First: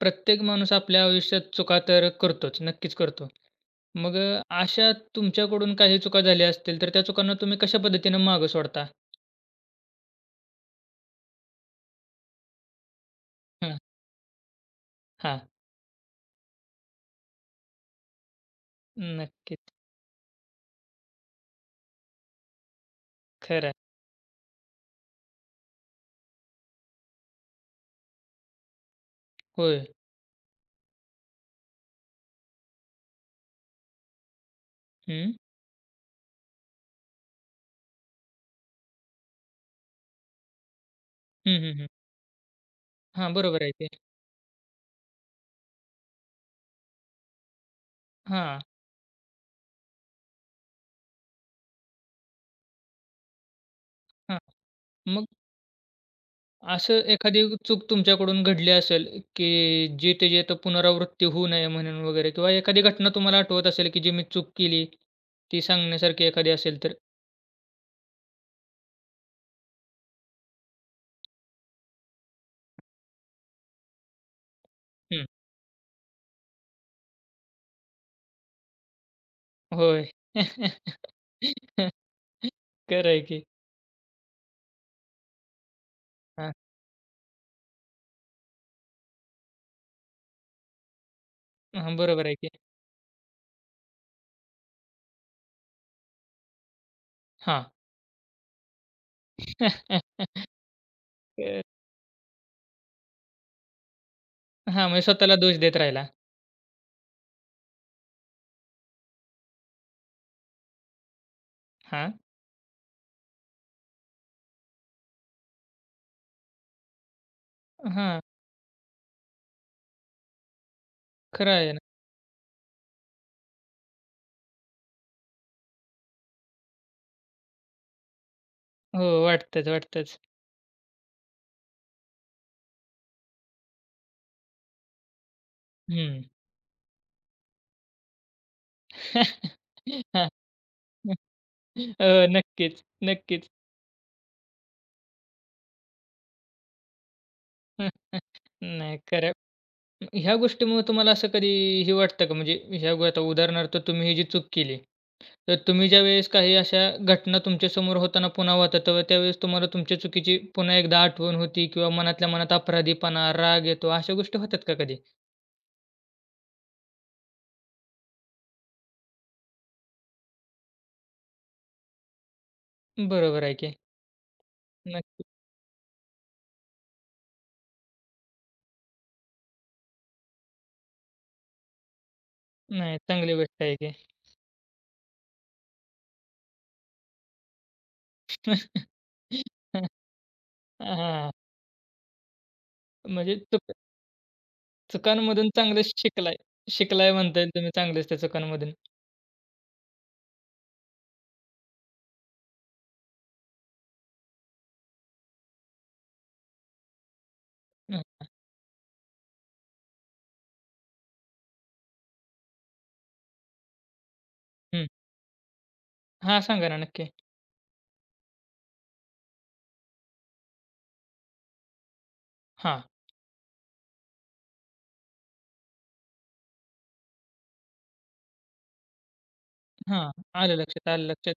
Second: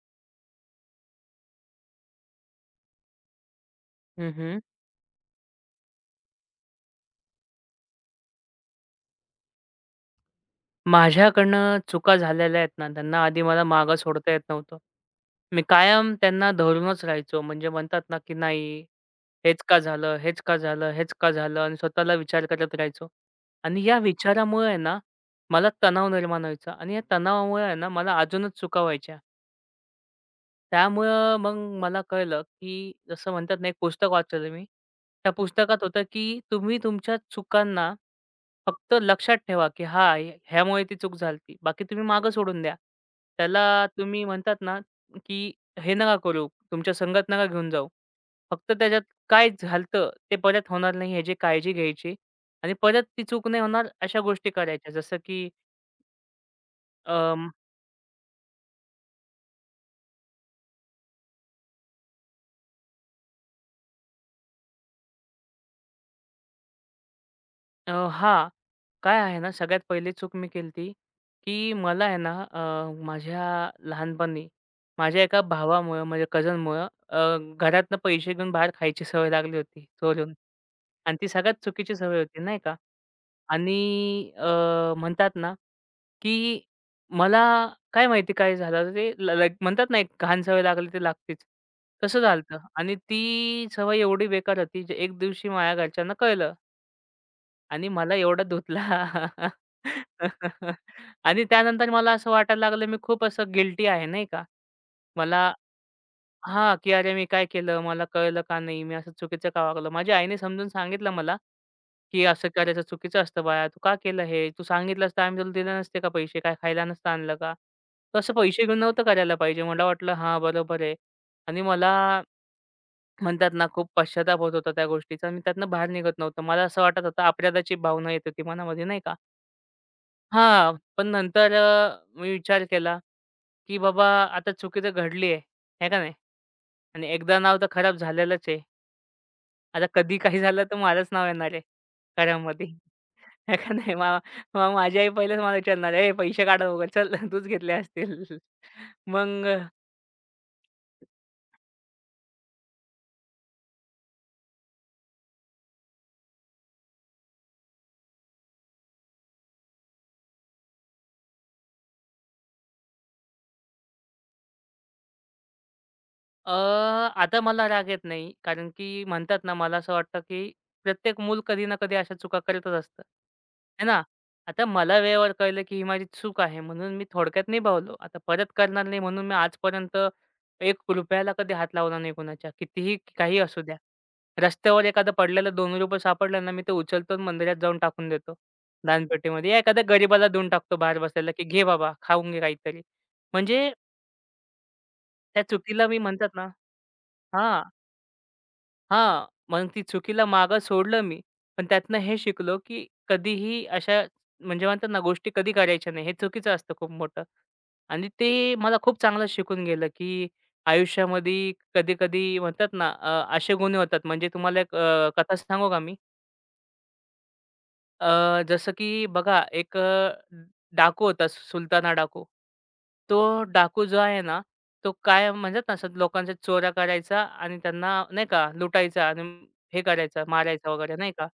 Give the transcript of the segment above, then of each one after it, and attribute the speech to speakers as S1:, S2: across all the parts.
S1: प्रत्येक माणूस आपल्या आयुष्यात चुका तर करतोच, नक्कीच करतो. मग
S2: हं, हं.
S1: अशा तुमच्याकडून काही चुका झाल्या असतील, तर त्या चुकांना तुम्ही कशा पद्धतीनं मागं सोडता?
S2: माझ्याकडनं चुका झालेल्या आहेत ना, त्यांना आधी मला
S1: हां,
S2: मागं सोडता येत नव्हतं.
S1: हां.
S2: मी कायम त्यांना धरूनच राहायचो. म्हणजे म्हणतात ना, की नाही हेच
S1: नक्कीच.
S2: का झालं, हेच का झालं, हेच का झालं आणि स्वतःला विचार करत राहायचो.
S1: खरं
S2: आणि
S1: आहे.
S2: या विचारामुळे आहे ना, मला तणाव निर्माण व्हायचा आणि या तणावामुळे आहे ना, मला अजूनच चुका व्हायच्या.
S1: होय.
S2: त्यामुळं मग मला कळलं, की जसं म्हणतात ना, एक पुस्तक वाचलेलं मी. त्या
S1: हं.
S2: पुस्तकात होतं, की तुम्ही तुमच्या चुकांना फक्त लक्षात ठेवा, की हां, हे ह्यामुळे ती चूक झाली.
S1: हं, हं,
S2: बाकी
S1: हं.
S2: तुम्ही मागं सोडून द्या.
S1: हां, बरोबर आहे
S2: त्याला
S1: ते.
S2: तुम्ही म्हणतात ना, की हे नका करू, तुमच्या संगत नका घेऊन जाऊ.
S1: हां,
S2: फक्त त्याच्यात काय झालं ते परत होणार नाही ह्याची काळजी घ्यायची आणि परत ती चूक नाही होणार अशा
S1: हां.
S2: गोष्टी करायच्या. जसं
S1: मग
S2: की
S1: असं
S2: अ
S1: एखादी चूक तुमच्याकडून घडली असेल, की जी त्याची आता पुनरावृत्ती होऊ नये म्हणून वगैरे किंवा एखादी घटना तुम्हाला आठवत असेल, की जी मी चूक केली, ती सांगण्यासारखी एखादी असेल तर?
S2: अ, हां. काय आहे ना, सगळ्यात पहिली चूक मी केलती, की मला आहे ना माझ्या लहानपणी माझ्या
S1: हं.
S2: एका भावामुळं, माझ्या कझनमुळं, घरातनं पैसे घेऊन बाहेर खायची सवय लागली होती
S1: होय.
S2: चोरून आणि ती सगळ्यात चुकीची सवय होती, नाही का?
S1: खरं आहे की.
S2: आणि म्हणतात ना,
S1: हां.
S2: की मला काय माहिती काय झालं ते लाईक म्हणतात ना, एक घाण सवय लागली ती लागतेच.
S1: हां,
S2: तसं
S1: बरोबर आहे की.
S2: झालं आणि ती सवय एवढी बेकार होती, जे एक दिवशी माझ्या घरच्यांना कळलं.
S1: हां.
S2: आणि मला एवढा धुतला. आणि
S1: तर
S2: त्यानंतर मला असं वाटायला लागलं मी खूप असं गिल्टी आहे नाही का.
S1: हां, म्हणजे स्वतःला
S2: मला
S1: दोष देत राहिला.
S2: हां, की अरे मी काय केलं? मला कळलं का नाही? मी असं चुकीचं का वागलं? माझ्या आईने समजून सांगितलं मला,
S1: हां,
S2: की "असं करायचं चुकीचं असतं बाळा. तू का केलं हे? तू सांगितलंस तर आम्ही तुला दिले नसते का पैसे? काय खायला नसतं आणलं का?"
S1: हां,
S2: तसं पैसे घेऊन नव्हतं करायला पाहिजे. मला वाटलं हां, बरोबर आहे.
S1: खरं
S2: आणि
S1: आहे ना.
S2: मला म्हणतात ना खूप पश्चाताप होत होता त्या गोष्टीचा. मी त्यातनं बाहेर निघत नव्हतो. मला असं वाटत होतं अपराधाची भावना येत होती मनामध्ये नाही
S1: हो,
S2: का.
S1: वाटतंच, वाटतंच.
S2: हां, पण नंतर मी विचार केला, की बाबा आता चुकी तर घडली आहे, आहे का नाही?
S1: हं.
S2: आणि एकदा नाव तर खराब झालेलंच आहे. आता कधी
S1: हां.
S2: काही झालं तर माझंच नाव येणार आहे
S1: हो,
S2: खऱ्यामध्ये,
S1: नक्कीच, नक्कीच.
S2: आहे का नाही? मग मग माझी आई पहिलेच मला विचारणार, "ए, पैसे काढ वगैरे, चल तूच घेतले असतील."
S1: नाही खरं आहे.
S2: मग
S1: ह्या गोष्टीमुळे तुम्हाला असं कधी हे वाटतं का म्हणजे आता उदाहरणार्थ तुम्ही ही जी चूक केली, तर तुम्ही ज्यावेळेस काही अशा घटना तुमच्यासमोर होताना पुन्हा होतात, तेव्हा त्यावेळेस तुम्हाला तुमच्या चुकीची पुन्हा एकदा आठवण होती किंवा मनातल्या मनात अपराधीपणा, राग येतो, अशा गोष्टी होतात का कधी?
S2: अ, आता मला राग येत नाही. कारण की म्हणतात ना, मला असं वाटतं, की प्रत्येक मूल कधी ना कधी अशा चुका करतच असतं.
S1: बरोबर आहे की.
S2: है ना? आता मला
S1: नक्की.
S2: वेळेवर कळलं, की ही माझी चूक आहे म्हणून मी थोडक्यात निभावलो. आता परत करणार नाही म्हणून मी आजपर्यंत ₹1 कधी हात लावला नाही कुणाच्या. कितीही
S1: नाही, चांगली
S2: काही असू
S1: गोष्ट आहे
S2: द्या.
S1: की.
S2: रस्त्यावर एखादा पडलेला ₹2 सापडला ना, मी ते उचलतो आणि मंदिरात जाऊन टाकून देतो दानपेटीमध्ये. या एखाद्या गरिबाला देऊन टाकतो बाहेर बसलेला,
S1: हां,
S2: की "घे बाबा, खाऊन घे काहीतरी."
S1: म्हणजे
S2: म्हणजे त्या
S1: चुकांमधून
S2: चुकीला
S1: चांगलंच
S2: मी म्हणतात
S1: शिकलाय.
S2: ना
S1: शिकलाय म्हणता येईल
S2: हां.
S1: तुम्ही चांगलेच त्या चुकांमधून.
S2: हां, मग ती चुकीला मागं सोडलं मी. पण त्यातनं हे शिकलो, की कधीही अशा म्हणजे म्हणतात ना, गोष्टी कधी करायच्या नाही. हे चुकीचं असतं खूप मोठं.
S1: हं,
S2: आणि ते मला खूप चांगलं शिकून गेलं, की आयुष्यामध्ये कधी-कधी म्हणतात ना, असे गुन्हे होतात. म्हणजे तुम्हाला एक
S1: हं.
S2: कथा सांगू का मी?
S1: हां, सांगा ना नक्की.
S2: जसं की बघा एक डाकू होता सुलताना डाकू.
S1: हां,
S2: तो डाकू जो आहे ना, तो काय म्हणतात ना, असं लोकांच्या चोऱ्या करायचा आणि त्यांना नाही का लुटायचा आणि हे
S1: हां.
S2: करायचा,
S1: आलं
S2: मारायचा
S1: लक्षात,
S2: वगैरे
S1: आलं
S2: नाही का.
S1: लक्षात.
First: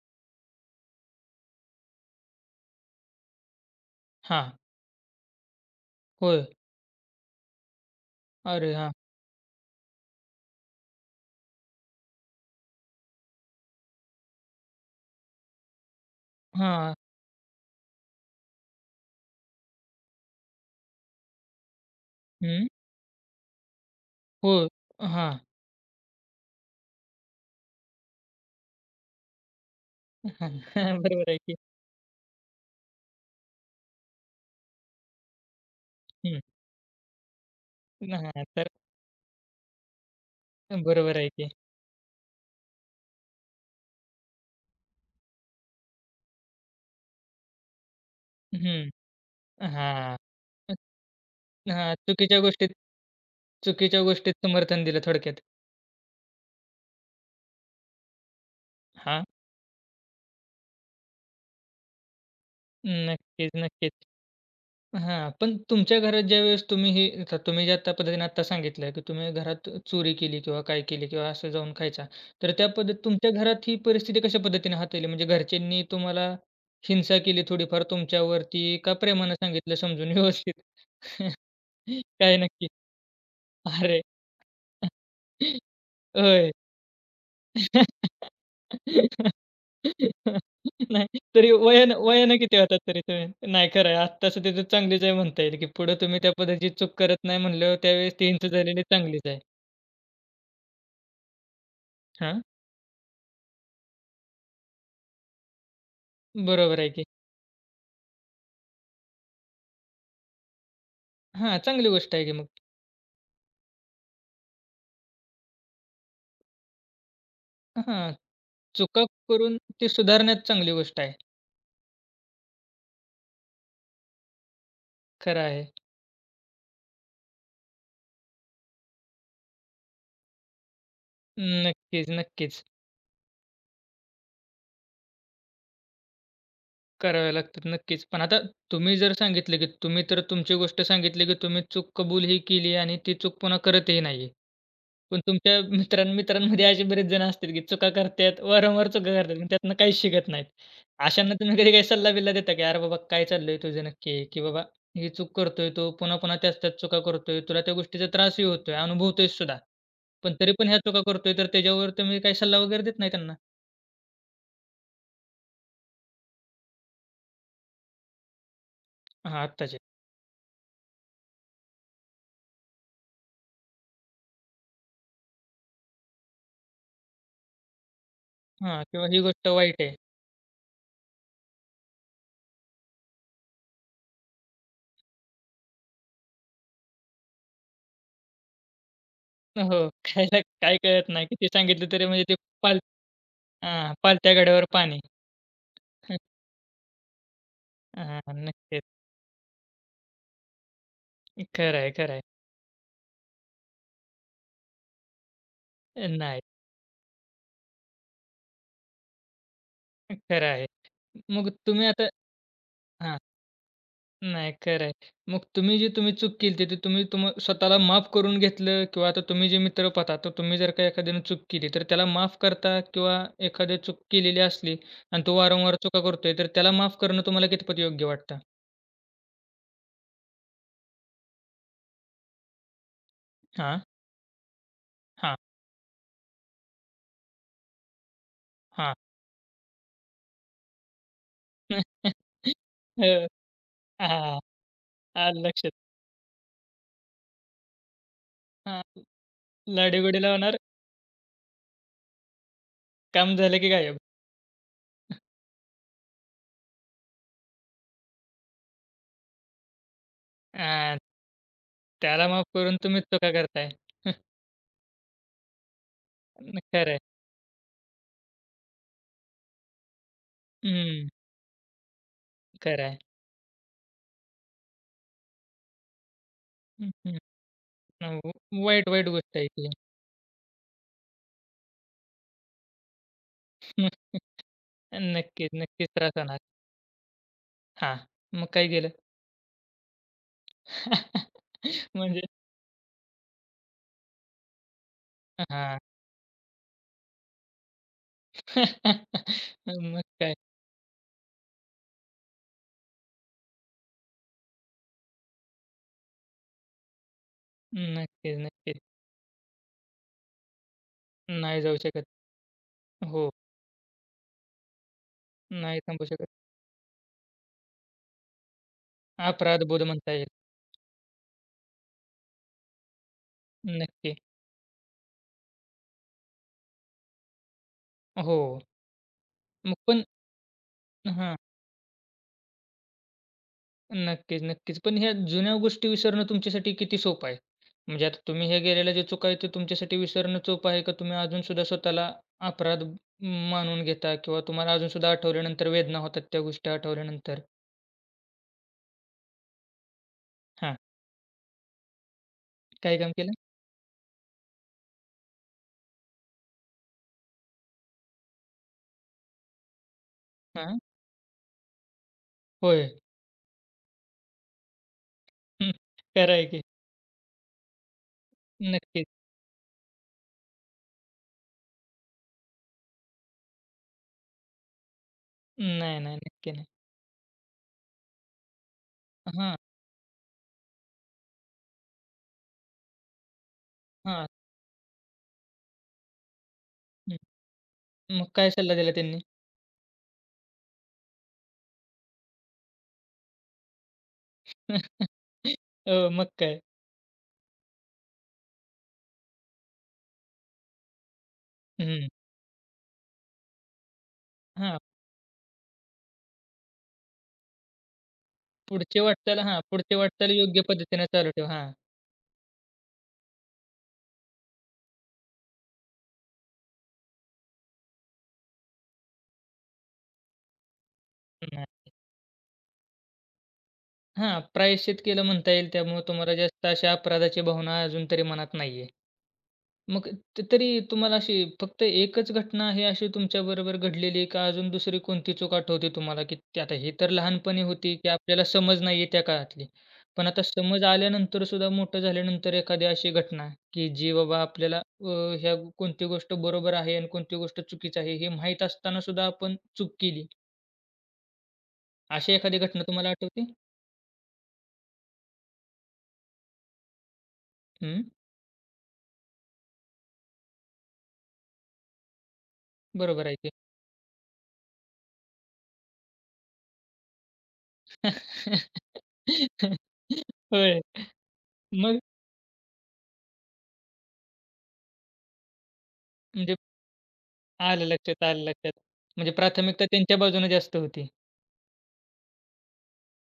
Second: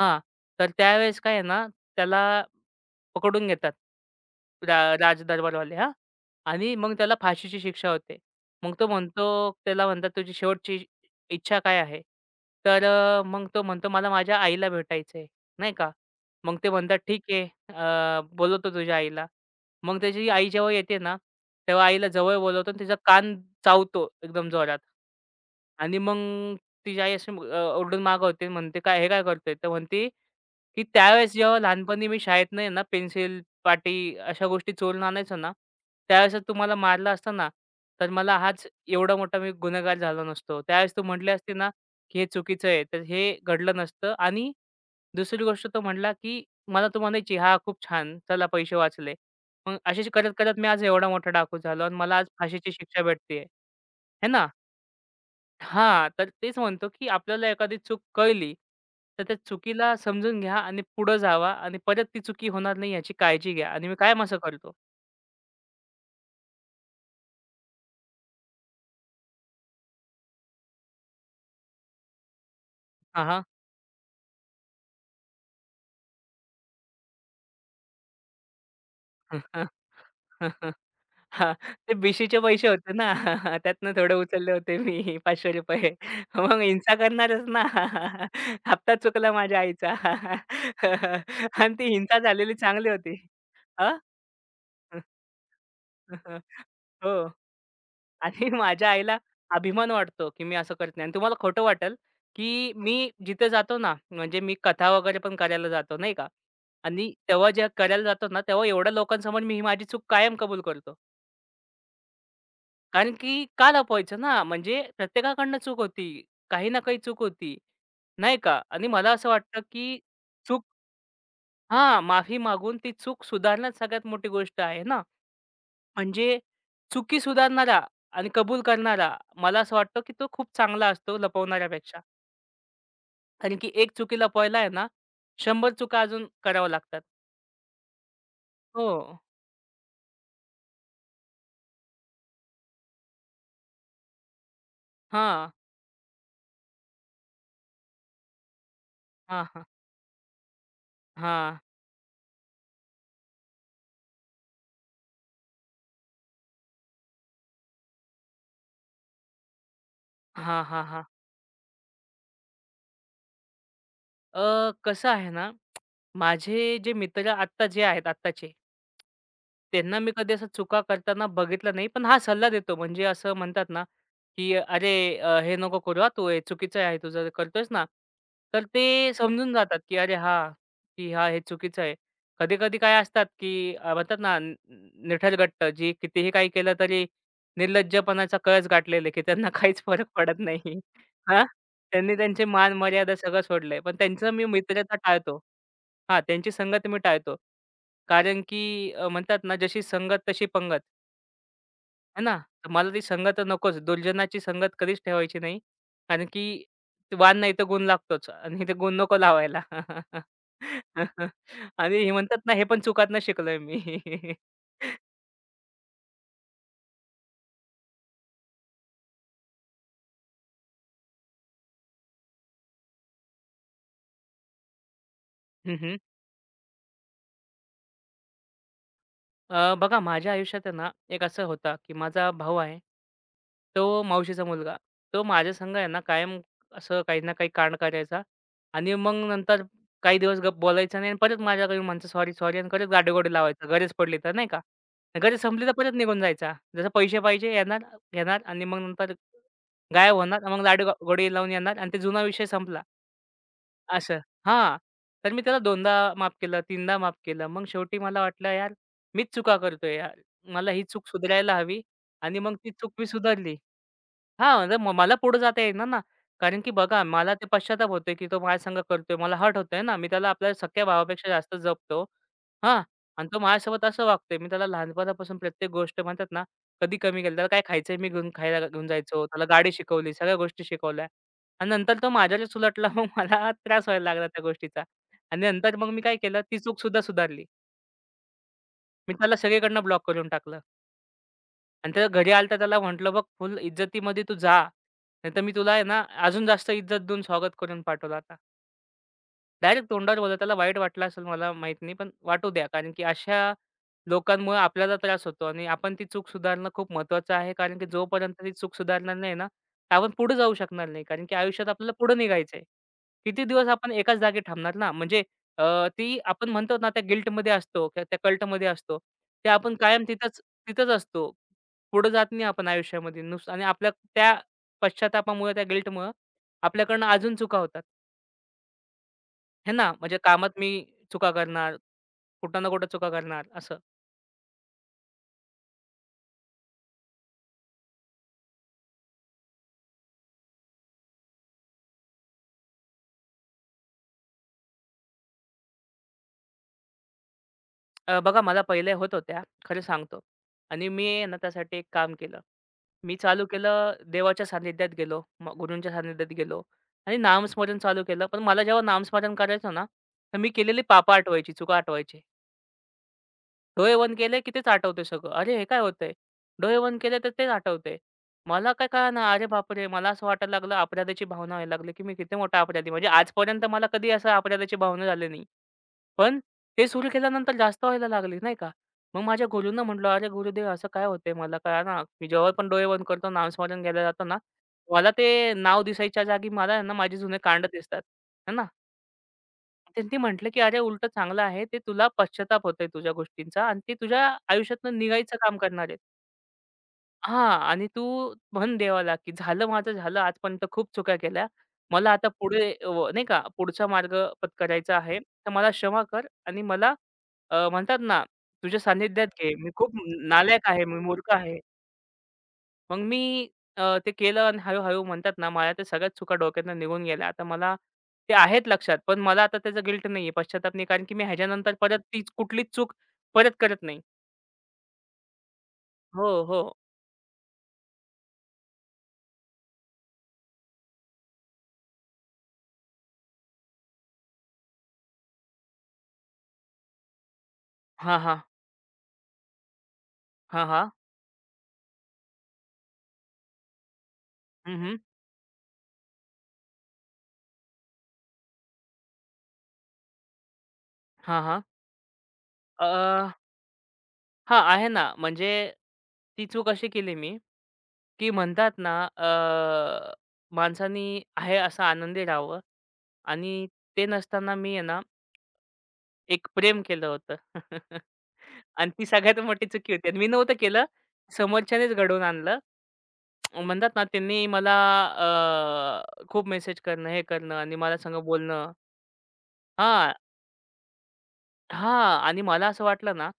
S2: हां, तर त्यावेळेस काय आहे ना, त्याला पकडून घेतात.
S1: हां.
S2: राजदरबारवाले हां.
S1: होय.
S2: आणि मग त्याला फाशीची शिक्षा होते.
S1: अरे
S2: मग तो
S1: हां.
S2: म्हणतो त्याला म्हणतात, "तुझी शेवटची इच्छा काय आहे?" तर मग तो म्हणतो, "मला माझ्या आईला भेटायचंय." नाही का. मग ते
S1: हां.
S2: म्हणतात, "ठीक आहे, बोलवतो तुझ्या आईला." मग त्याची आई जेव्हा येते ना, तेव्हा आईला जवळ
S1: हं.
S2: बोलावतो आणि तिचा कान चावतो एकदम
S1: हो.
S2: जोरात.
S1: हां.
S2: आणि मग तिची आई अशी ओरडून मागं होते. म्हणते, "काय हे काय करतोय?" तर म्हणते, की
S1: बरोबर
S2: "त्यावेळेस
S1: आहे की.
S2: जेव्हा लहानपणी मी शाळेतनं आहे ना पेन्सिल, पाटी अशा गोष्टी चोरून आणायचो ना, त्यावेळेस
S1: हं.
S2: तुम्हाला मारलं असतं ना, तर मला
S1: हां,
S2: हाच
S1: तर
S2: एवढा मोठा मी गुन्हेगार झालो नसतो. त्यावेळेस तू
S1: बरोबर आहे
S2: म्हटली
S1: की.
S2: असती ना, की हे चुकीचं आहे, तर हे घडलं नसतं." आणि दुसरी गोष्ट तो म्हटला, की मला तू म्हणायची, "हां, खूप छान. चला पैसे
S1: हं.
S2: वाचले." मग असे
S1: हां.
S2: करत-करत मी आज एवढा मोठा डाकू झालो आणि
S1: हां,
S2: मला आज फाशीची शिक्षा भेटते
S1: चुकीच्या
S2: है
S1: गोष्टीत
S2: ना?
S1: समर्थन दिलं थोडक्यात.
S2: हां, तर तेच म्हणतो, की आपल्याला एखादी चूक कळली, तर
S1: हां,
S2: त्या चुकीला समजून घ्या आणि पुढे जावा आणि परत ती चुकी होणार नाही याची
S1: नक्कीच,
S2: काळजी घ्या आणि
S1: नक्कीच.
S2: मी कायम असं करतो.
S1: हां, पण तुमच्या घरात ज्यावेळेस तुम्ही हे आता तुम्ही ज्या आता पद्धतीने आत्ता सांगितलं, की तुम्ही घरात चोरी केली किंवा काय केली किंवा असं जाऊन खायचा. तर त्या पद्धत
S2: हां,
S1: तुमच्या
S2: हां.
S1: घरात ही परिस्थिती कशा पद्धतीने हाताळली? म्हणजे घरच्यांनी तुम्हाला हिंसा केली थोडीफार तुमच्यावरती का प्रेमानं
S2: हां,
S1: सांगितलं समजून व्यवस्थित?
S2: ते
S1: काय
S2: बीसीचे
S1: नक्की?
S2: पैसे होते ना, त्यातनं
S1: अरे!
S2: थोडे उचलले होते मी ₹500
S1: होय.
S2: मग हिंसा करणारच ना. हप्ता चुकला माझ्या आईचा
S1: नाही तरी
S2: आणि ती
S1: वयानं
S2: हिंसा
S1: वयानं
S2: झालेली
S1: किती होतात
S2: चांगली
S1: तरी
S2: होती.
S1: तुम्ही? नाही खरं
S2: हां.
S1: आहे. आत्ता सुद्धा ती चांगलीच आहे म्हणता येईल, की पुढे तुम्ही त्या पद्धतीची चूक करत
S2: हो.
S1: नाही म्हणल्यावर त्यावेळेस ती इंच
S2: आणि
S1: झालेली
S2: माझ्या आईला
S1: चांगलीच आहे.
S2: अभिमान वाटतो, की मी असं करत नाही. आणि तुम्हाला खोटं वाटेल,
S1: हां,
S2: की मी जिथे जातो ना, म्हणजे मी कथा वगैरे पण करायला जातो नाही का.
S1: बरोबर आहे की.
S2: आणि तेव्हा जेव्हा करायला जातो ना, तेव्हा एवढ्या लोकांसमोर मी ही माझी चूक कायम कबूल करतो.
S1: हां, चांगली गोष्ट आहे की मग.
S2: कारण की का लपवायचं ना, म्हणजे प्रत्येकाकडनं चूक होती. काही ना काही चूक होती,
S1: हां,
S2: नाही का. आणि
S1: चुका
S2: मला असं
S1: करून
S2: वाटतं,
S1: ती
S2: की
S1: सुधारण्यात
S2: चूक
S1: चांगली गोष्ट आहे.
S2: हां, माफी मागून ती चूक सुधारणं सगळ्यात मोठी गोष्ट आहे ना.
S1: खरं आहे.
S2: म्हणजे चुकी सुधारणारा आणि कबूल करणारा, मला असं वाटतं, की तो खूप चांगला असतो लपवणाऱ्यापेक्षा.
S1: नक्कीच, नक्कीच.
S2: कारण की एक चुकी लपवायला आहे ना, 100 चुका अजून कराव्या लागतात.
S1: कराव्या लागतात नक्कीच. पण आता
S2: हो.
S1: तुम्ही जर सांगितलं, की तुम्ही तर तुमची गोष्ट सांगितली, की तुम्ही चूक कबूलही केली आणि ती चूक पुन्हा करतही नाहीये. पण
S2: हां.
S1: तुमच्या मित्रांमध्ये असे बरेच जण असतील, की चुका करतात, वारंवार चुका करतात,
S2: हां,
S1: पण
S2: हां.
S1: त्यातनं काहीच शिकत नाहीत. अशांना तुम्ही
S2: हां.
S1: कधी काही सल्ला-बिल्ला देता, की "अरे बाबा, काय चाललंय तुझं नक्की?" की "बाबा, ही चूक करतोय तू, पुन्हा-पुन्हा त्याच त्याच चुका करतोय. तुला त्या गोष्टीचा त्रासही होतोय, अनुभवतोयस सुद्धा. पण तरी
S2: हां,
S1: पण ह्या
S2: हां,
S1: चुका
S2: हां.
S1: करतोय." तर त्याच्यावर तुम्ही काही सल्ला वगैरे देत नाही त्यांना?
S2: कसं आहे ना माझे जे मित्र आत्ता जे आहेत आत्ताचे
S1: हां, आत्ताचे.
S2: त्यांना मी कधी असं चुका करताना बघितलं नाही. पण हा सल्ला देतो म्हणजे असं म्हणतात ना, की "अरे, हे नको करू हां, तू हे चुकीचं आहे तू जर करतोयस ना." तर
S1: हां, किंवा
S2: ते
S1: "ही गोष्ट
S2: समजून जातात,
S1: वाईट आहे."
S2: की "अरे हां, की हां, हे चुकीचं आहे." कधी-कधी काय असतात, की म्हणतात ना निठरगट्ट जी कितीही काही केलं तरी निर्लज्जपणाचा कळस गाठलेले, की त्यांना काहीच
S1: हो.
S2: फरक पडत
S1: खायला काय
S2: नाही.
S1: कळत नाही.
S2: हां?
S1: किती सांगितलं तरी
S2: त्यांनी
S1: म्हणजे ते
S2: त्यांचे
S1: पाल
S2: मान-मर्यादा सगळं सोडलंय.
S1: हां,
S2: पण त्यांचं
S1: पालत्या
S2: मी
S1: घड्यावर
S2: मित्रता
S1: पाणी.
S2: टाळतो. हां, त्यांची संगत मी टाळतो.
S1: हां,
S2: कारण की
S1: नक्कीच.
S2: म्हणतात ना, जशी संगत तशी पंगत.
S1: खरं आहे, खरं आहे.
S2: है ना? तर मला ती संगत नकोच. दुर्जनाची संगत कधीच ठेवायची नाही. कारण
S1: नाही,
S2: की वाण नाही तर गुण लागतोच आणि ते गुण नको लावायला.
S1: खरं आहे. मग तुम्ही
S2: आणि
S1: आता
S2: हे म्हणतात ना, हे पण चुकातनं
S1: हां,
S2: शिकलोय मी.
S1: नाही खरं आहे. मग तुम्ही जी तुम्ही चूक केली ती तुम्ही स्वतःला माफ करून घेतलं किंवा आता तुम्ही जे मित्र पाहता, तर तुम्ही जर का एखाद्याने चूक केली, तर त्याला माफ करता किंवा एखादी चूक केलेली असली आणि तो वारंवार
S2: हं,
S1: चुका करतोय, तर त्याला माफ करणं तुम्हाला कितपत योग्य वाटतं?
S2: बघा माझ्या आयुष्यात आहे ना, एक असं होता, की माझा भाऊ आहे.
S1: हां,
S2: तो मावशीचा मुलगा. तो
S1: हां,
S2: माझ्या संग आहे ना, कायम असं काही ना काही कांड करायचा आणि
S1: हां.
S2: मग नंतर काही दिवस गप बोलायचा नाही आणि परत माझ्याकडे म्हणतो, "सॉरी, सॉरी" आणि परत
S1: हं.
S2: गाडीगोडी लावायचा. गरज पडली तर
S1: हां.
S2: नाही का. आणि गरज
S1: आलं
S2: संपली
S1: लक्षात.
S2: तर परत निघून जायचा. जसं पैसे पाहिजे येणार, घेणार आणि मग
S1: हां,
S2: नंतर गायब
S1: लाडीगोडी
S2: होणार. मग
S1: लावणार,
S2: दाढी गोडी लावून येणार आणि ते जुना विषय संपला.
S1: काम झालं की गायब.
S2: असं. हां. तर मी त्याला 2दा माफ केलं, 3दा माफ केलं. मग शेवटी मला वाटलं यार मीच चुका करतोय यार. मला ही
S1: हां,
S2: चूक सुधारायला हवी
S1: त्याला
S2: आणि
S1: माफ
S2: मग ती
S1: करून
S2: चूक
S1: तुम्हीच
S2: मी
S1: चुका
S2: सुधारली.
S1: करताय.
S2: हां, म्हणजे मला पुढे जाता येईना ना. कारण की
S1: खरं आहे.
S2: बघा मला ते पश्चाताप होतोय, की तो माझ्यासंग करतोय. मला हर्ट होतंय ना. मी त्याला आपल्या सख्या
S1: हं,
S2: भावापेक्षा जास्त जपतो. हां.
S1: खरं आहे.
S2: आणि तो माझ्यासोबत असं वागतोय. मी त्याला लहानपणापासून प्रत्येक गोष्ट म्हणतात ना,
S1: हं,
S2: कधी
S1: हं.
S2: कमी केली. त्याला काय खायचंय
S1: अ,
S2: मी घेऊन खायला घेऊन
S1: वाईट, वाईट
S2: जायचो.
S1: गोष्ट
S2: त्याला
S1: आहे ती.
S2: गाडी शिकवली, सगळ्या गोष्टी शिकवल्या. आणि नंतर तो माझ्यावरच उलटला. मग मला त्रास व्हायला लागला त्या गोष्टीचा. आणि
S1: नक्कीच,
S2: नंतर
S1: नक्कीच
S2: मग मी
S1: त्रास
S2: काय
S1: होणार.
S2: केलं, ती चूक सुद्धा सुधारली.
S1: हां, मग काय केलं?
S2: मी त्याला सगळीकडनं ब्लॉक करून टाकलं. आणि त्याला
S1: म्हणजे
S2: घरी आला तर त्याला म्हटलं, "बघ फुल इज्जतीमध्ये तू जा. नाहीतर मी तुला
S1: हां.
S2: आहे ना, अजून जास्त इज्जत देऊन स्वागत करून पाठवलं आता." डायरेक्ट
S1: मग
S2: तोंडावर
S1: काय?
S2: बोलला. त्याला वाईट वाटलं असेल मला माहीत नाही, पण वाटू द्या. कारण की अशा लोकांमुळे आपल्याला त्रास होतो आणि आपण ती चूक सुधारणं खूप महत्त्वाचं आहे. कारण की जोपर्यंत
S1: नक्कीच,
S2: ती चूक
S1: नक्कीच.
S2: सुधारणार नाही ना, आपण पुढे जाऊ शकणार नाही. कारण की
S1: नाही
S2: आयुष्यात
S1: जाऊ
S2: आपल्याला
S1: शकत.
S2: पुढे निघायचंय.
S1: हो,
S2: किती दिवस आपण एकाच जागी थांबणार ना? म्हणजे
S1: नाही थांबू
S2: ती
S1: शकत.
S2: आपण म्हणतो ना, त्या गिल्टमध्ये असतो किंवा त्या कल्टमध्ये असतो. ते आपण
S1: अपराधबोध
S2: कायम
S1: म्हणता येईल.
S2: तिथंच तिथंच असतो. पुढे जात नाही आपण आयुष्यामध्ये नुसतं आणि आपल्या
S1: नक्की.
S2: त्या पश्चात्तापामुळे, त्या गिल्टमुळं आपल्याकडनं अजून चुका होतात.
S1: हो,
S2: हे
S1: मग
S2: ना,
S1: पण
S2: म्हणजे कामात मी चुका
S1: हां.
S2: करणार, कुठं ना कुठं चुका करणार असं.
S1: नक्कीच, नक्कीच. पण ह्या जुन्या गोष्टी विसरणं तुमच्यासाठी किती सोपं आहे? म्हणजे आता तुम्ही हे गेलेल्या ज्या चुका आहेत, ते तुमच्यासाठी विसरणं सोपं आहे का तुम्ही अजूनसुद्धा स्वतःला अपराध मानून घेता किंवा तुम्हाला अजूनसुद्धा आठवल्यानंतर वेदना होतात त्या गोष्टी आठवल्यानंतर?
S2: बघा मला पहिले होत होत्या, खरं सांगतो
S1: हां.
S2: आणि मी आहे ना त्यासाठी एक काम केलं.
S1: काय काम
S2: मी
S1: केलं?
S2: चालू केलं देवाच्या सान्निध्यात गेलो, गुरूंच्या सान्निध्यात गेलो आणि नामस्मरण चालू केलं. पण मला जेव्हा नामस्मरण करायचं ना, तर मी
S1: हां.
S2: केलेली पापं आठवायची, चुका आठवायची.
S1: होय.
S2: डोळे बंद केले की तेच आठवतंय सगळं. अरे, हे
S1: हं.
S2: काय होतंय?
S1: खरं आहे की.
S2: डोळे बंद केले तर तेच आठवतंय. मला काय
S1: नक्कीच.
S2: कळेना. अरे बापरे! मला असं वाटायला लागलं अपराधाची भावना व्हायला लागली, की मी किती मोठा अपराधी. म्हणजे आजपर्यंत मला कधी असं अपराधाची भावना झाली नाही.
S1: नाही, नाही.
S2: पण
S1: नक्की नाही.
S2: ते सुरू केल्यानंतर जास्त व्हायला लागली, नाही का. मग माझ्या
S1: हां,
S2: गुरूंना म्हटलं, "अरे गुरुदेव असं काय होतंय मला कळेना. मी जेव्हा पण डोळे बंद करतो नामस्मरण घ्यायला जातो
S1: हां.
S2: ना, मला ते नाव दिसायच्या जागी मला आहे ना माझे
S1: हं.
S2: जुने कांड दिसतात."
S1: मग काय
S2: आहे ना.
S1: सल्ला दिला त्यांनी?
S2: त्यांनी म्हटलं, की "अरे उलटं चांगलं आहे. ते तुला पश्चाताप होतोय तुझ्या गोष्टींचा आणि ते तुझ्या आयुष्यातून निघायचं काम करणार आहे."
S1: मग काय?
S2: हां. आणि तू म्हण देवाला, की झालं माझं झालं. आजपर्यंत खूप चुका केल्या.
S1: हं.
S2: मला आता पुढे व नाही का पुढचा मार्ग
S1: हां.
S2: पत्करायचा आहे. तर मला क्षमा कर आणि मला म्हणतात ना, तुझ्या
S1: पुढची
S2: सानिध्यात
S1: वाटचाल
S2: घे.
S1: हां,
S2: मी खूप
S1: पुढची वाटचाल योग्य
S2: नालायक आहे, मी
S1: पद्धतीने
S2: मूर्ख
S1: चालू
S2: आहे.
S1: ठेवा.
S2: मग मी ते केलं आणि हळू-हळू म्हणतात ना, माझ्या त्या सगळ्याच चुका डोक्यातनं निघून गेल्या. आता मला ते आहेत लक्षात, पण मला आता त्याचा गिल्ट नाहीये, पश्चाताप नाही. कारण की मी
S1: हां.
S2: ह्याच्यानंतर परत तीच कुठलीच चूक परत करत नाही.
S1: हां, प्रायश्चित केलं म्हणता येईल. त्यामुळे
S2: हो,
S1: तुम्हाला
S2: हो.
S1: जास्त अशा अपराधाची भावना अजून तरी मनात नाहीये. मग तरी तुम्हाला अशी फक्त एकच घटना आहे अशी तुमच्याबरोबर घडलेली का अजून दुसरी कोणती चूक आठवते तुम्हाला, की ते आता हे तर लहानपणी होती, की
S2: हां, हां.
S1: आपल्याला समज नाहीये त्या काळातली. पण आता
S2: हां,
S1: समज
S2: हां.
S1: आल्यानंतर सुद्धा मोठं झाल्यानंतर एखादी अशी घटना, की जी बाबा
S2: हं,
S1: आपल्याला
S2: हं.
S1: ह्या कोणती गोष्ट बरोबर आहे आणि कोणती गोष्ट चुकीची आहे हे माहीत असताना सुद्धा आपण चूक केली.
S2: हां, हां.
S1: अशी एखादी घटना
S2: अ,
S1: तुम्हाला आठवते?
S2: हां, आहे ना. म्हणजे ती चूक अशी केली मी,
S1: हं,
S2: की म्हणतात ना माणसानी आहे असं आनंदी राहावं
S1: बरोबर आहे.
S2: आणि ते नसताना मी आहे ना, एक प्रेम केलं होतं. आणि ती सगळ्यात मोठी चुकी होती आणि मी नव्हतं
S1: होय.
S2: केलं. समोरच्यानेच
S1: मग
S2: घडवून आणलं. म्हणतात ना त्यांनी मला खूप
S1: म्हणजे
S2: मेसेज करणं, हे करणं आणि
S1: आलं
S2: माझ्यासंग
S1: लक्षात, आलं
S2: बोलणं
S1: लक्षात. म्हणजे प्राथमिकता
S2: हां.
S1: त्यांच्या बाजूने जास्त होती.
S2: हां. आणि मला असं वाटलं ना,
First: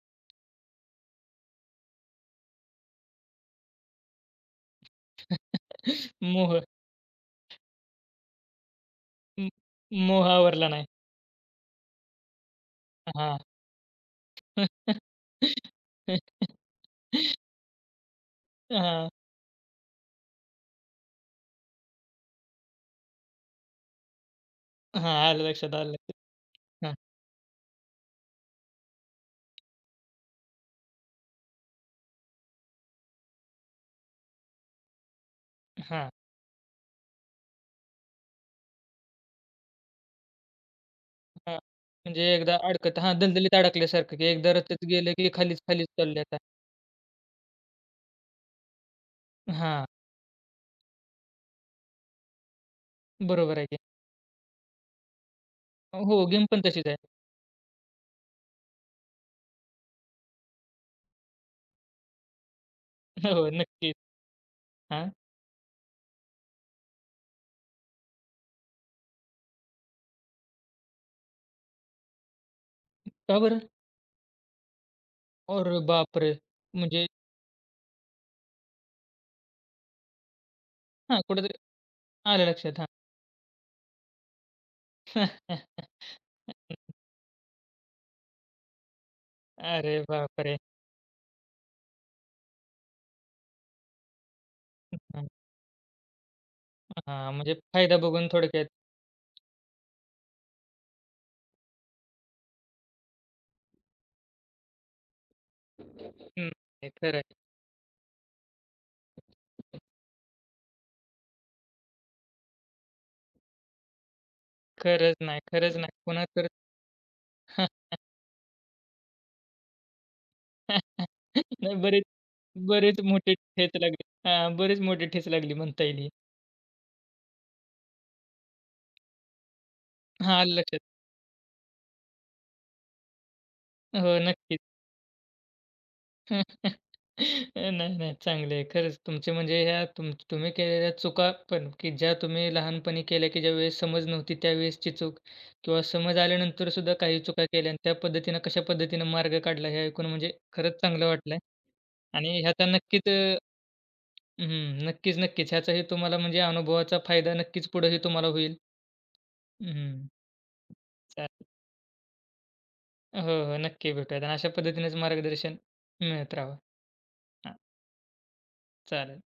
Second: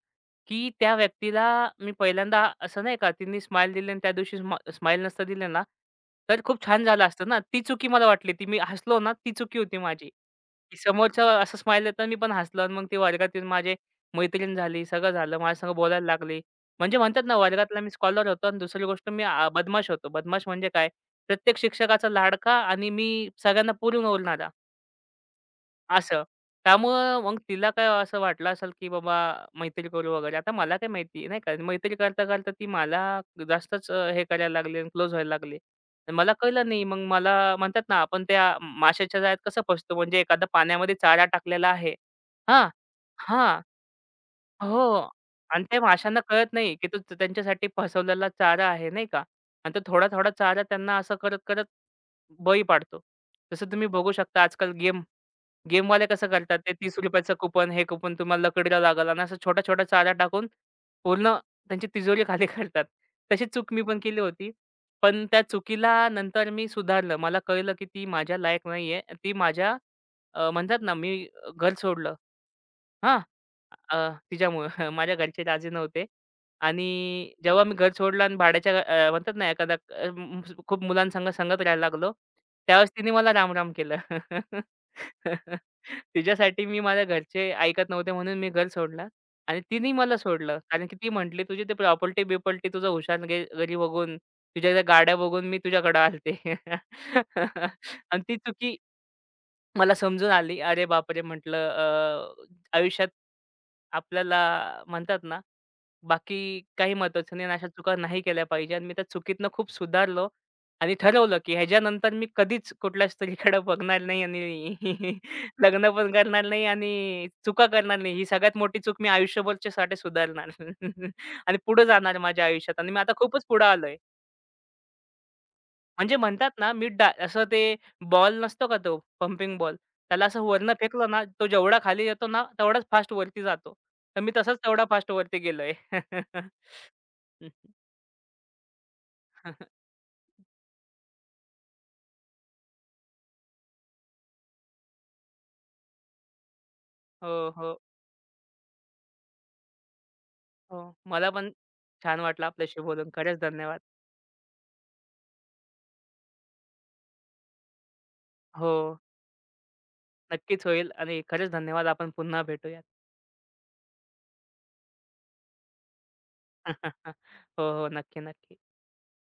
S2: की त्या व्यक्तीला मी पहिल्यांदा असं नाही का तिने स्माईल दिली आणि त्या दिवशी स्माईल नसतं दिलं ना, तर
S1: मोह
S2: खूप छान झालं असतं ना. ती चुकी मला वाटली. ती मी हसलो ना, ती
S1: म
S2: चुकी होती माझी.
S1: मोह आवरला
S2: की
S1: नाही.
S2: समोरचा असं स्माईल देताना मी पण हसलो आणि मग ती वर्गात
S1: हां.
S2: येऊन माझी मैत्रीण झाली, सगळं झालं. माझ्यासंग बोलायला लागली. म्हणजे म्हणतात ना वर्गातला मी स्कॉलर होतो आणि दुसरी गोष्ट
S1: हां,
S2: मी बदमाश होतो. बदमाश म्हणजे काय? प्रत्येक शिक्षकाचा लाडका आणि मी सगळ्यांना पुरून उरणारा.
S1: हां. आलं लक्षात, आलं लक्षात.
S2: असं.
S1: हां,
S2: त्यामुळं मग तिला काय असं वाटलं असेल, की बाबा मैत्री करू वगैरे. आता मला काय माहिती नाही का, मैत्री करता-करता ती मला जास्तच हे करायला लागली क्लोज व्हायला लागली.
S1: हां,
S2: आणि मला कळलं नाही. मग मला म्हणतात ना, आपण त्या माशाच्या जाळ्यात कसं फसतो, म्हणजे एखादा पाण्यामध्ये चारा
S1: हां.
S2: टाकलेला आहे.
S1: म्हणजे एकदा
S2: हां,
S1: अडकत हां, दलदलीत
S2: हां.
S1: अडकल्यासारखं, की एकदा रस्त्यात
S2: हो.
S1: गेलं, की खालीच,
S2: आणि त्या
S1: खालीच
S2: माशांना
S1: चालले आता.
S2: कळत नाही, की त्यांच्यासाठी फसवलेला चारा आहे, नाही का. आणि तो
S1: हां,
S2: थोडा-थोडा चारा त्यांना असं करत-करत बळी पाडतो.
S1: बरोबर आहे
S2: जसं
S1: की.
S2: तुम्ही बघू शकता आजकाल गेमवाले
S1: हो,
S2: कसं
S1: गेम
S2: करतात
S1: पण
S2: ते
S1: तशीच आहे.
S2: ₹30चं कुपन, हे कुपन तुम्हाला लकडीला लागल आणि असा छोटा-छोटा चारा टाकून पूर्ण त्यांची तिजोरी खाली करतात. तशी
S1: हो,
S2: चूक मी
S1: नक्कीच.
S2: पण केली होती.
S1: हां,
S2: पण त्या चुकीला नंतर मी सुधारलं. मला कळलं की ती माझ्या लायक नाहीये. ती माझ्या म्हणतात ना, मी घर सोडलं. हां.
S1: का बरं?
S2: अ, तिच्यामुळं माझ्या घरचे राजी
S1: अरे
S2: नव्हते
S1: बापरे!
S2: आणि
S1: म्हणजे
S2: जेव्हा मी घर सोडलं आणि म्हणतात ना एखादा खूप
S1: हां,
S2: मुलांसंग
S1: कुठेतरी
S2: संगत राहायला लागलो.
S1: आलं लक्षात. हां.
S2: त्यावेळेस तिने मला राम-राम केलं. तिच्यासाठी मी माझ्या घरचे ऐकत नव्हते म्हणून मी घर सोडलं आणि तिने
S1: अरे
S2: मला सोडलं.
S1: बापरे!
S2: कारण की ती म्हटली, "तुझी ती प्रॉपर्टी-बिपर्टी तुझं हुशारगिरी बघून, तुझ्या त्या गाड्या
S1: हां,
S2: बघून मी तुझ्याकडे आलते."
S1: हां, म्हणजे फायदा
S2: आणि
S1: बघून
S2: ती
S1: थोडक्यात
S2: चुकी मला समजून आली. अरे बापरे! म्हटलं आयुष्यात आपल्याला म्हणतात ना,
S1: हं,
S2: बाकी
S1: हे
S2: काही
S1: खरं आहे.
S2: महत्त्वाचं नाही आणि अशा चुका नाही केल्या पाहिजे आणि मी त्या चुकीतनं खूप सुधारलो आणि ठरवलं, की ह्याच्यानंतर मी कधीच कुठल्या स्त्रीकडे बघणार नाही आणि
S1: खरंच नाही, खरंच नाही.
S2: लग्न पण
S1: पुन्हा
S2: करणार
S1: तर
S2: नाही आणि चुका करणार नाही. ही सगळ्यात मोठी चूक मी आयुष्यभरच्यासाठी सुधारणार आणि
S1: नाही
S2: पुढे
S1: बरेच,
S2: जाणार माझ्या आयुष्यात आणि मी
S1: बरेच
S2: आता
S1: मोठे
S2: खूपच पुढे
S1: ठेच
S2: आलोय.
S1: लागली. हां, बरीच मोठी ठेच लागली म्हणता येईल ही.
S2: म्हणजे म्हणतात ना मी डा असं ते बॉल नसतो का तो पंपिंग बॉल, त्याला
S1: हां,
S2: असं
S1: आलं
S2: वरनं
S1: लक्षात.
S2: फेकलं ना, तो जेवढा खाली येतो ना, तेवढाच फास्ट वरती जातो.
S1: हो,
S2: तर मी तसाच
S1: नक्कीच.
S2: तेवढा फास्ट वरती गेलोय.
S1: नाही, नाही. चांगली आहे. खरंच तुमचे म्हणजे ह्या तुम्ही केलेल्या चुका पण, की ज्या तुम्ही लहानपणी केल्या, की ज्यावेळेस समज नव्हती त्यावेळेसची चूक किंवा समज आल्यानंतर सुद्धा काही चुका
S2: हो,
S1: केल्या
S2: हो,
S1: आणि त्या पद्धतीनं कशा पद्धतीनं मार्ग काढला हे ऐकून म्हणजे खरंच
S2: हो.
S1: चांगलं
S2: मला
S1: वाटलं
S2: पण छान
S1: आणि
S2: वाटलं
S1: ह्याचा
S2: आपल्याशी
S1: नक्कीच
S2: बोलून. खरंच धन्यवाद.
S1: हं, नक्कीच, नक्कीच. ह्याचाही तुम्हाला म्हणजे अनुभवाचा फायदा नक्कीच पुढेही तुम्हाला होईल.
S2: हो,
S1: हं,
S2: नक्कीच होईल आणि
S1: चालेल.
S2: खरंच धन्यवाद. आपण पुन्हा भेटूयात.
S1: हो, हो. नक्की भेटूयात आणि अशा पद्धतीनेच मार्गदर्शन मिळत राहावं. हां,
S2: हो, हो. नक्की, नक्की.
S1: चालेल.